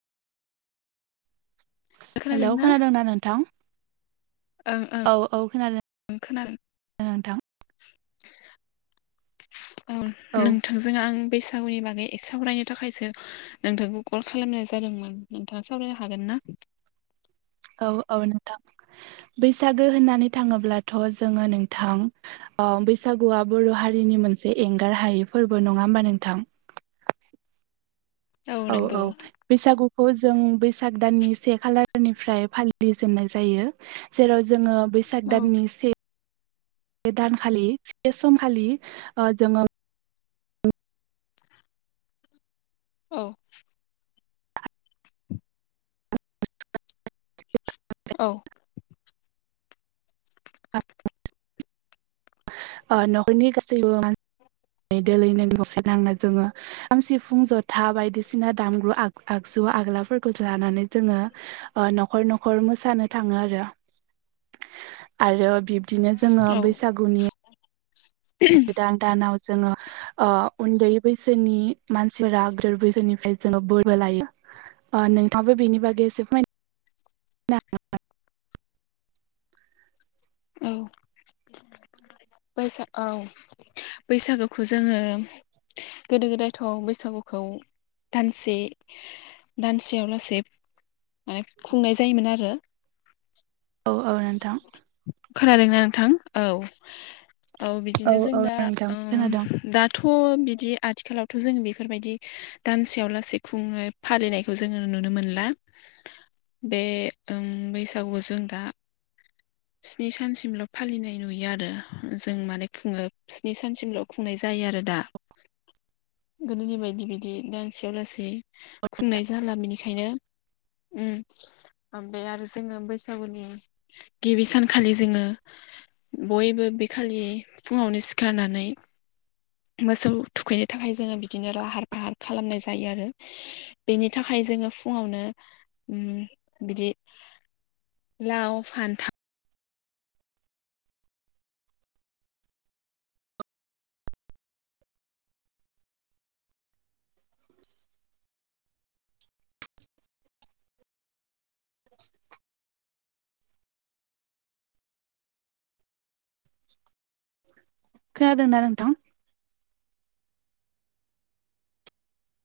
Hello खोनादोंना खोनादोंदा नोंथां? ओं [inaudible] औ औ खोनादों। ओं खोनादों नोंथां [inaudible] ओं औ नोंथांजों आं बैसागुनि बागै एसे सावरायनो थाखायसो नोंथांखौ कल खालामनाय जादोंमोन नोंथाङा सावरायनो हागोन ना? ना औ औ नोंथां बैसागो होननानै थाङोब्लाथ' जोङो नोंथां अ बैसागुआ बर' हारिनि मोनसे एंगार हायै फोर्बो नङा होमबा नोंथां? [inaudible] औ औ बैसागु खौ जों बैसाग दाननि से खालारनिफ्राय फालिजेननाय जायो जेराव जोङो बैसाग औ दाननि से बे दानखालि से समखालि ओ जोङो औ औ ओ नखरनि गोसैबो मान ओय दोलै [unintelligible] नांना जोङो आं सिफुं जथा बायदिसिना दामग्रु आग आगजु जु आग्लाफोरखौ लानानै जोङो ओ न'खर न'खर मोसानो थाङो आरो आरो बिब्दिनो जोङो औ बैसागुनि गोदान दानाव जोङो ओ उन्दै बैसोनि मानसिफोरा [unintelligible] बैसोनिफ्राय जोङो बोरबो लायो ओ नोंथाबो बेनि बागै एसे फोरमायनो [inaudible] उम [inaudible] बैसाग औ, बैसागोखौ जोङो गोदो गोदायथ' बैसागुखौ दानसे दानसेयाव लासे माने खुंनाय जायोमोन आरो। औ औ नोंथां खोनादों ना नोंथां? औ। औ बिदिनो जों ओम औ दा नोंथां खोनादों दाथ' बिदि आथिखालावथ' जों बेफोरबायदि दानसेयाव दानसे खुङे फालिनायखौ जोङो नुनो मोनला। बे ओं बैसागुआव जों दा स्नि सानसिमल' फालिनाय नुयो आरो, जों माने खुङो स्नि सानसिमल' खुंनाय जा यो आरो दा। गोदोनि बायदि बिदि दानसेयाव लासै खुंनाय जाला बेनिखायनो उम ओमफ्राय आरो जोङो बैसागुनि गिबि सानखालि जोङो बयबो बे खालि फुङावनो सिखारनानै मोसौ थुखैनो थाखाय जोङो बिदिनो लाहार फाहार खालामनाय जायो आरो बेनि थाखाय जोङो फुंआवनो उम बिदि लाव, फानथाव [inaudible] खोनादोंना नोंथां?